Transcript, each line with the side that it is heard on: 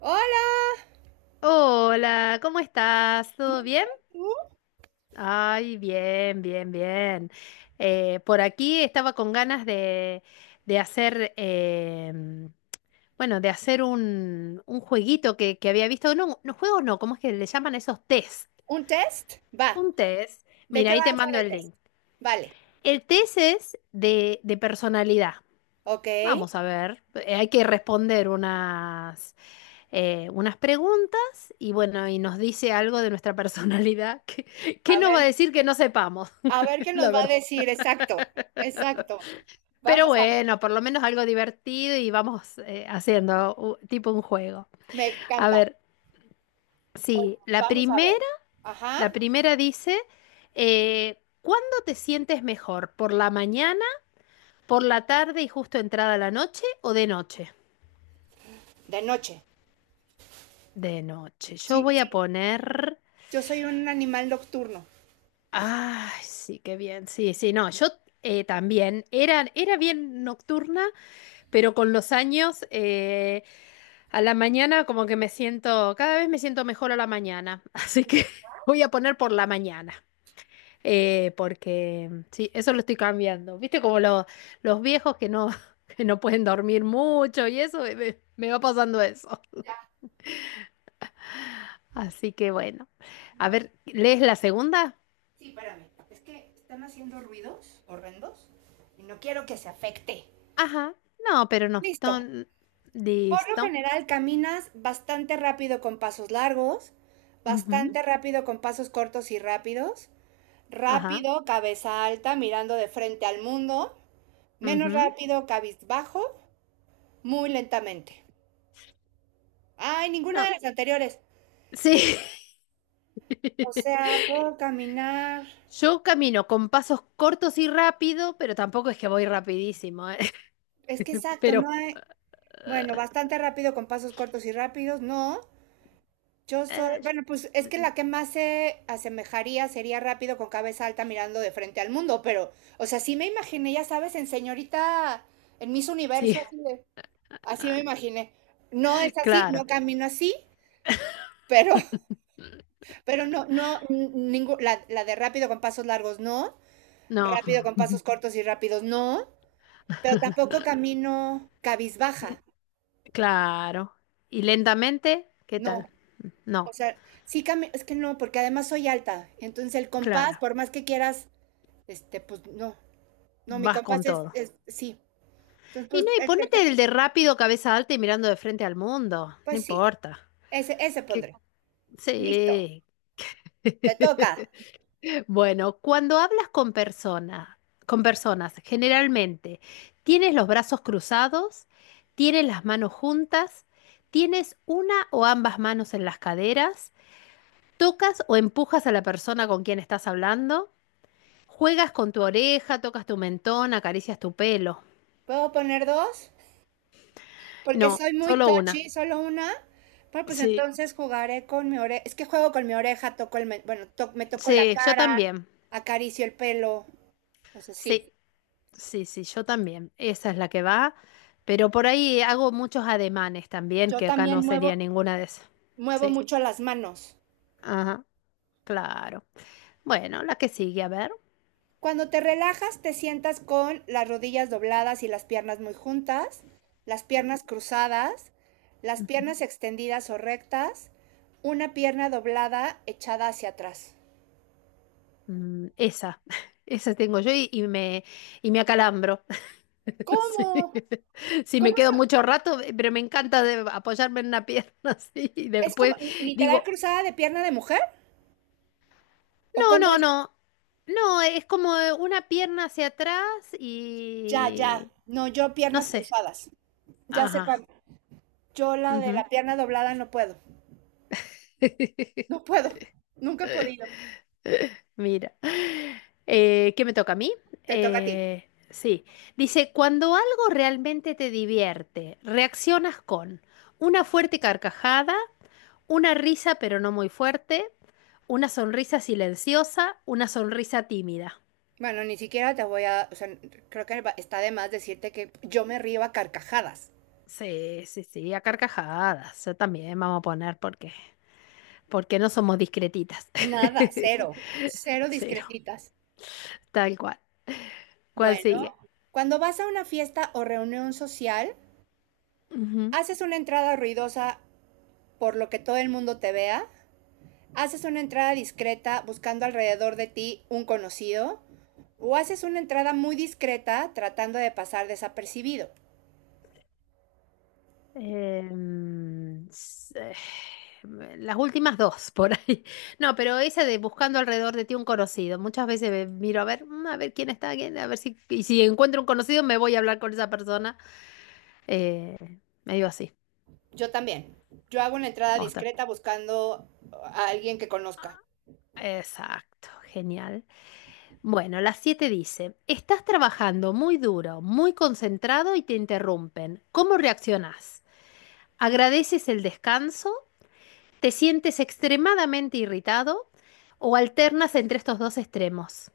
right: Hola.
left: Hola, ¿cómo estás? ¿Todo bien? Ay, bien, bien, bien. Por aquí estaba con ganas de hacer, bueno, de hacer un jueguito que había visto. No, no juegos no, ¿cómo es que le llaman esos test?
right: ¿Un test? Va.
left: Un test.
right: ¿De
left: Mira,
right: qué
left: ahí
right: va
left: te
right: a ser
left: mando
right: el
left: el
right: test?
left: link.
right: Vale.
left: El test es de personalidad.
right: Ok.
left: Vamos a ver, hay que responder unas unas preguntas y bueno, y nos dice algo de nuestra personalidad. que qué
right: A
left: nos va a
right: ver,
left: decir que no sepamos,
right: a ver qué
left: la
right: nos va a
left: verdad?
right: decir. Exacto. Exacto.
left: Pero
right: Vamos a ver.
left: bueno, por lo menos algo divertido y vamos haciendo tipo un juego.
right: Me
left: A
right: encanta.
left: ver,
right: Oye,
left: sí,
right: vamos a ver. Ajá.
left: la primera dice, ¿cuándo te sientes mejor? ¿Por la mañana, por la tarde y justo entrada la noche o de noche?
right: De noche.
left: De noche. Yo
right: Sí,
left: voy a
right: sí.
left: poner.
right: Yo soy un animal nocturno.
left: Ay, sí, qué bien. Sí, sí, no, yo también era bien nocturna, pero con los años a la mañana como que me siento, cada vez me siento mejor a la mañana, así que voy a poner por la mañana, porque sí, eso lo estoy cambiando. Viste como los viejos que no, que no pueden dormir mucho y eso, me va pasando eso. Así que bueno, a ver, ¿lees la segunda?
right: Sí, espérame. Es que están haciendo ruidos horrendos y no quiero que se afecte.
left: Ajá, no, pero no,
right: Listo.
left: no,
right: Por lo
left: listo.
right: general caminas bastante rápido con pasos largos,
left: Ujú.
right: bastante rápido con pasos cortos y rápidos,
left: Ajá.
right: rápido, cabeza alta, mirando de frente al mundo, menos
left: Ujú.
right: rápido, cabizbajo, muy lentamente. Ay, ninguna de
left: No,
right: las anteriores.
left: sí.
right: O sea, puedo caminar.
left: Yo camino con pasos cortos y rápido, pero tampoco es que voy rapidísimo, ¿eh?
right: Es que exacto, no
left: Pero,
right: hay. Bueno, bastante rápido con pasos cortos y rápidos, no. Yo soy,
left: eh,
right: bueno, pues es
left: yo-
right: que la que más se asemejaría sería rápido con cabeza alta mirando de frente al mundo, pero, o sea, sí me imaginé, ya sabes, en señorita, en Miss
left: sí,
right: Universo, así, así me imaginé. No es así, no
left: claro.
right: camino así, pero, pero no, no, la de rápido con pasos largos, no,
left: No.
right: rápido con pasos cortos y rápidos, no, pero tampoco camino
left: N-
right: cabizbaja,
left: Claro. ¿Y lentamente? ¿Qué tal?
right: no.
left: No,
right: O sea, sí, es que no, porque además soy alta. Entonces el compás,
left: claro.
right: por más que quieras. Este, pues no, no, mi
left: Vas con
right: compás es,
left: todo.
right: es sí. Entonces,
left: Y
right: pues
left: no, y
right: el
left: ponete
right: tercero,
left: el de rápido, cabeza alta y mirando de frente al mundo. No
right: pues sí,
left: importa.
right: ese
left: Que,
right: pondré. Listo,
left: sí.
right: te toca.
left: Bueno, cuando hablas con personas, generalmente, ¿tienes los brazos cruzados? ¿Tienes las manos juntas? ¿Tienes una o ambas manos en las caderas? ¿Tocas o empujas a la persona con quien estás hablando? ¿Juegas con tu oreja, tocas tu mentón, acaricias tu pelo?
right: ¿Puedo poner dos? Porque
left: No,
right: soy muy
left: solo una.
right: touchy, solo una. Bueno, pues
left: Sí,
right: entonces jugaré con mi oreja. Es que juego con mi oreja, toco el, bueno, me toco la
left: sí, yo
right: cara,
left: también.
right: acaricio el pelo, o sea, sí.
left: Sí. Sí, sí, yo también. Esa es la que va. Pero por ahí hago muchos ademanes también,
right: Yo
left: que acá no
right: también
left: sería ninguna de esas.
right: muevo
left: Sí,
right: mucho las manos.
left: ajá, claro. Bueno, la que sigue, a ver.
right: Cuando te relajas, te sientas con las rodillas dobladas y las piernas muy juntas, las piernas cruzadas, las
left: Ujú.
right: piernas extendidas o rectas, una pierna doblada echada hacia atrás.
left: Mm, esa, esa tengo yo y me acalambro. Sí.
right: ¿Cómo?
left: Sí, me
right: ¿Cómo
left: quedo
right: se-
left: mucho rato, pero me encanta apoyarme en una pierna así. Y
right: es como
left: después
right: literal
left: digo,
right: cruzada de pierna de mujer? ¿O
left: no,
right: cómo
left: no,
right: es?
left: no. No, es como una pierna hacia atrás
right: Ya, ya.
left: y...
right: No, yo
left: No
right: piernas
left: sé.
right: cruzadas. Ya sé
left: Ajá.
right: cuál. Yo la de
left: Ujú.
right: la pierna doblada no puedo. No puedo. Nunca he podido.
left: Mira. ¿Qué me toca a mí?
right: Te toca a ti.
left: Sí. Dice, cuando algo realmente te divierte, reaccionas con una fuerte carcajada, una risa pero no muy fuerte, una sonrisa silenciosa, una sonrisa tímida.
right: Bueno, ni siquiera te voy a, o sea, creo que está de más decirte que yo me río a carcajadas.
left: Sí, sí, sí, a carcajadas. Yo también vamos a poner porque, no somos discretitas.
right: Nada, cero, cero
left: Cero,
right: discretitas.
left: tal cual. ¿Cuál
right: Bueno,
left: sigue?
right: cuando vas a una fiesta o reunión social,
left: Ujú.
right: haces una entrada ruidosa por lo que todo el mundo te vea, haces una entrada discreta buscando alrededor de ti un conocido, o haces una entrada muy discreta tratando de pasar desapercibido.
left: Em, s- eh, las últimas dos por ahí. No, pero esa de buscando alrededor de ti un conocido. Muchas veces miro a ver quién está, quién, a ver si, y si encuentro un conocido me voy a hablar con esa persona. Eh, medio así.
right: Yo también. Yo hago una entrada
left: Vamos a
right: discreta buscando a alguien que conozca.
left: ver. Exacto, genial. Bueno, las siete dice, estás trabajando muy duro, muy concentrado y te interrumpen. ¿Cómo reaccionás? ¿Agradeces el descanso? ¿Te sientes extremadamente irritado o alternas entre estos dos extremos?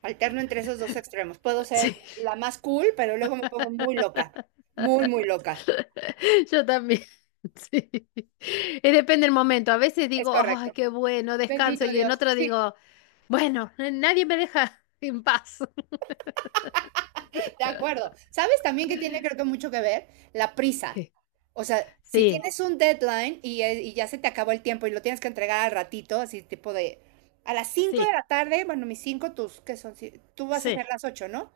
right: Alterno entre esos dos extremos. Puedo
left: Sí,
right: ser la más cool, pero luego me pongo muy loca. Muy, muy loca.
left: yo también. Sí. Depende del momento. A veces
right: Es
left: digo, ay,
right: correcto.
left: qué bueno,
right: Bendito
left: descanso. Y en
right: Dios.
left: otro
right: Sí,
left: digo, bueno, nadie me deja en paz.
right: de acuerdo. ¿Sabes también que tiene creo que mucho que ver? La prisa.
left: ¿Qué?
right: O sea, si
left: Sí,
right: tienes un deadline y ya se te acabó el tiempo y lo tienes que entregar al ratito, así tipo de a las cinco de
left: sí,
right: la tarde, bueno, mis 5, tus, ¿qué son? Tú vas a
left: sí,
right: hacer las 8, ¿no?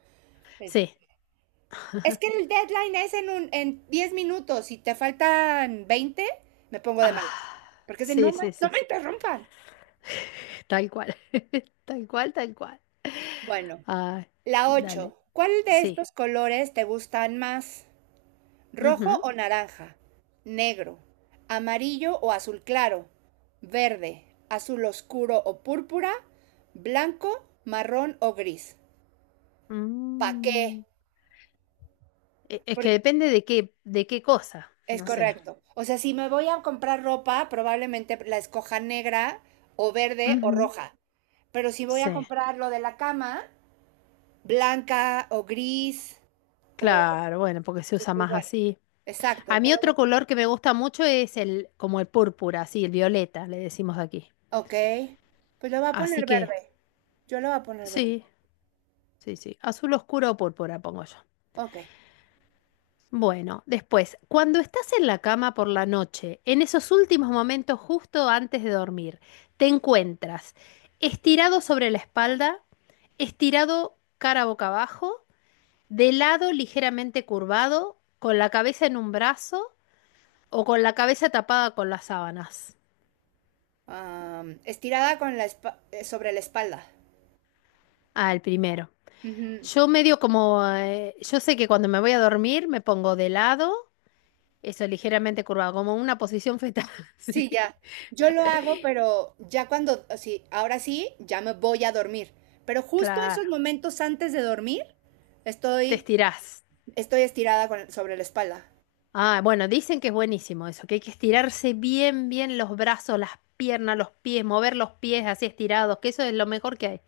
right: Este,
left: sí.
right: es que el deadline es en 10 minutos. Si te faltan 20, me pongo de
left: Ah,
right: malas. Porque es de no,
left: sí, sí, sí,
right: no me
left: sí.
right: interrumpan.
left: Tal cual. Tal cual, tal cual.
right: Bueno,
left: Ay,
right: la
left: dale.
right: 8. ¿Cuál de
left: Sí.
right: estos colores te gustan más? ¿Rojo
left: Ujú.
right: o naranja? Negro. ¿Amarillo o azul claro? Verde. ¿Azul oscuro o púrpura? ¿Blanco, marrón o gris? ¿Pa' qué?
left: Mm. Es que depende de qué cosa,
right: Es
left: no sé.
right: correcto. O sea, si me voy a comprar ropa, probablemente la escoja negra o verde o
left: Ujú.
right: roja. Pero si voy a
left: Sí,
right: comprar lo de la cama, blanca o gris o...
left: claro, bueno, porque se usa
right: pues
left: más
right: bueno,
left: así.
right: exacto,
left: A mí
right: pero
left: otro
right: bueno.
left: color que me gusta mucho es el, como el púrpura, así, el violeta, le decimos aquí.
right: Ok. Pues lo voy a poner
left: Así que,
right: verde. Yo lo voy a poner verde.
left: sí, sí, sí. Azul oscuro o púrpura, pongo yo.
right: Ok.
left: Bueno, después, cuando estás en la cama por la noche, en esos últimos momentos justo antes de dormir, te encuentras estirado sobre la espalda, estirado cara boca abajo, de lado ligeramente curvado, con la cabeza en un brazo o con la cabeza tapada con las sábanas.
right: Am, estirada con sobre la espalda.
left: Ah, el primero. Yo sé que cuando me voy a dormir me pongo de lado, eso ligeramente curvado, como una posición fetal. Sí.
right: Sí, ya. Yo lo hago, pero ya cuando, sí, ahora sí, ya me voy a dormir. Pero justo esos
left: Claro,
right: momentos antes de dormir,
left: te
right: estoy,
left: estirás.
right: estoy estirada sobre la espalda.
left: Ah, bueno, dicen que es buenísimo eso, que hay que estirarse bien, bien los brazos, las piernas, los pies, mover los pies así estirados, que eso es lo mejor que hay.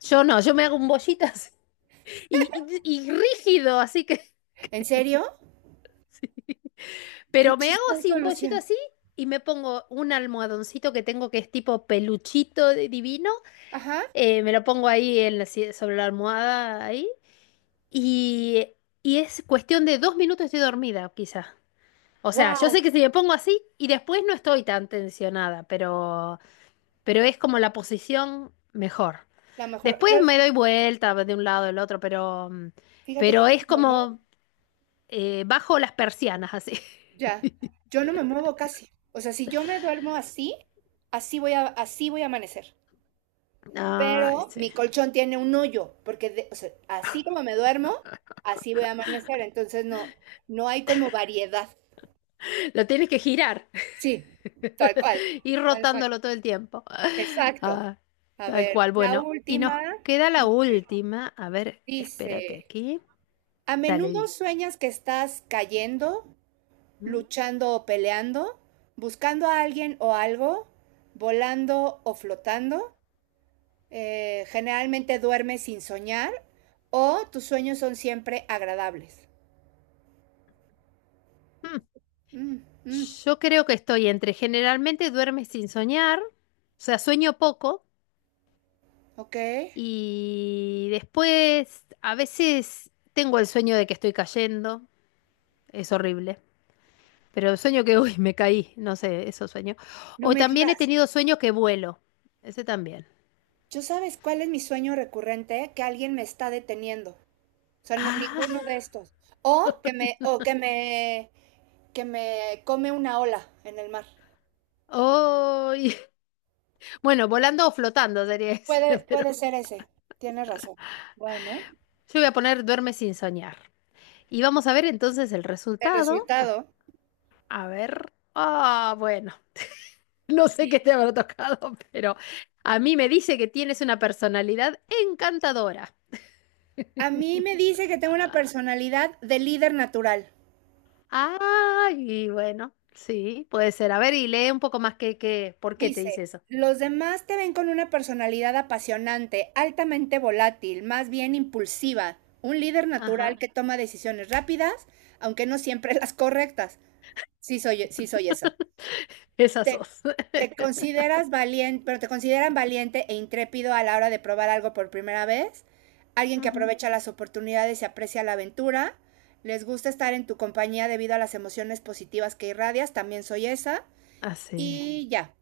left: Yo no, yo me hago un bollitas y rígido, así que.
right: ¿En serio? Qué
left: Pero me hago así,
right: chistoso,
left: un bollito
right: Luciano.
left: así, y me pongo un almohadoncito que tengo que es tipo peluchito divino.
right: Ajá.
left: Me lo pongo ahí en la si- sobre la almohada ahí. Y, y es cuestión de 2 minutos estoy dormida, quizá. O sea, yo sé
right: Wow.
left: que si me pongo así y después no estoy tan tensionada, pero, es como la posición mejor.
right: La mejor.
left: Después
right: Yo,
left: me doy vuelta de un lado al otro, pero, mm,
right: fíjate que
left: pero
right: yo
left: es
right: no me muevo.
left: como bajo las persianas así.
right: Ya. Yo no me muevo casi. O sea, si yo me duermo así, así voy a amanecer.
left: Ay,
right: Pero
left: sí.
right: mi colchón tiene un hoyo, porque o sea, así como me duermo, así voy a amanecer, entonces no, no hay como variedad.
left: Lo tienes que girar.
right: Sí, tal cual.
left: Ir
right: Tal cual.
left: rotándolo todo el tiempo.
right: Exacto.
left: Ah,
right: A
left: tal
right: ver,
left: cual.
right: la
left: Bueno, y nos
right: última.
left: queda
right: Sí.
left: la última. A ver, espérate
right: Dice,
left: aquí.
right: a
left: Dale,
right: menudo
left: di.
right: sueñas que estás cayendo,
left: Mm.
right: luchando o peleando, buscando a alguien o algo, volando o flotando. Generalmente duermes sin soñar o tus sueños son siempre agradables.
left: Mm.
right: Mm, mm,
left: Yo creo que estoy entre generalmente duermes sin soñar, o sea, sueño poco,
right: ok.
left: y después a veces tengo el sueño de que estoy cayendo, es horrible, pero el sueño que, uy, me caí, no sé, eso sueño.
right: No
left: O
right: me
left: también he
right: digas.
left: tenido sueños que vuelo, ese también.
right: ¿Yo sabes cuál es mi sueño recurrente? Que alguien me está deteniendo. O sea, no- ninguno
left: Ah.
right: de estos. O que me come una ola en el mar.
left: Ay. Bueno, volando o flotando sería ese,
right: Puede,
left: pero
right: puede ser ese. Tienes razón. Bueno,
left: yo voy a poner duerme sin soñar. Y vamos a ver entonces el
right: el
left: resultado.
right: resultado.
left: A ver. Ah, bueno, no sé qué te habrá tocado, pero a mí me dice que tienes una personalidad encantadora.
right: A mí me dice que tengo una personalidad de líder natural.
left: Ah, y bueno, sí, puede ser. A ver, y lee un poco más que, ¿por qué te
right: Dice,
left: dice eso?
right: los demás te ven con una personalidad apasionante, altamente volátil, más bien impulsiva, un líder natural
left: Ajá,
right: que toma decisiones rápidas, aunque no siempre las correctas. Sí soy esa.
left: esas
right: Te,
left: dos.
right: te consideras valiente, pero te consideran valiente e intrépido a la hora de probar algo por primera vez, alguien que
left: Ujú.
right: aprovecha las oportunidades y aprecia la aventura. Les gusta estar en tu compañía debido a las emociones positivas que irradias, también soy esa.
left: Así.
right: Y ya.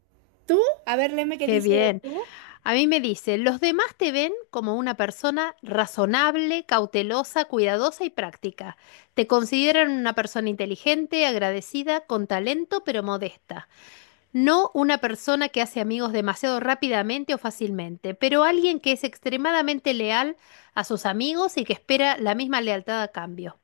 right: ¿Tú? A ver, léeme qué
left: Qué
right: dice
left: bien.
right: tú.
left: A mí me dice, los demás te ven como una persona razonable, cautelosa, cuidadosa y práctica. Te consideran una persona inteligente, agradecida, con talento, pero modesta. No una persona que hace amigos demasiado rápidamente o fácilmente, pero alguien que es extremadamente leal a sus amigos y que espera la misma lealtad a cambio.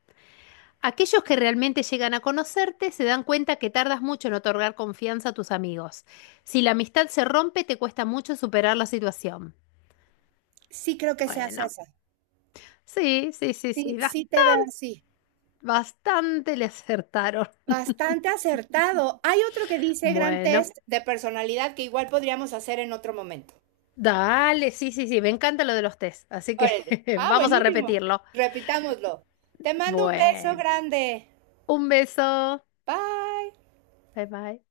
left: Aquellos que realmente llegan a conocerte se dan cuenta que tardas mucho en otorgar confianza a tus amigos. Si la amistad se rompe, te cuesta mucho superar la situación.
right: Sí creo que seas
left: Bueno,
right: esa.
left: sí, sí, sí,
right: Sí,
left: sí,
right: sí te veo así.
left: bastante le acertaron.
right: Bastante acertado. Hay otro que dice gran
left: Bueno,
right: test de personalidad que igual podríamos hacer en otro momento.
left: dale, sí, sí, sí, me encanta lo de los test, así que
right: Órale. Ah,
left: vamos a
right: buenísimo.
left: repetirlo.
right: Repitámoslo. Te mando un beso
left: Bueno,
right: grande.
left: un beso,
right: Bye.
left: bye bye.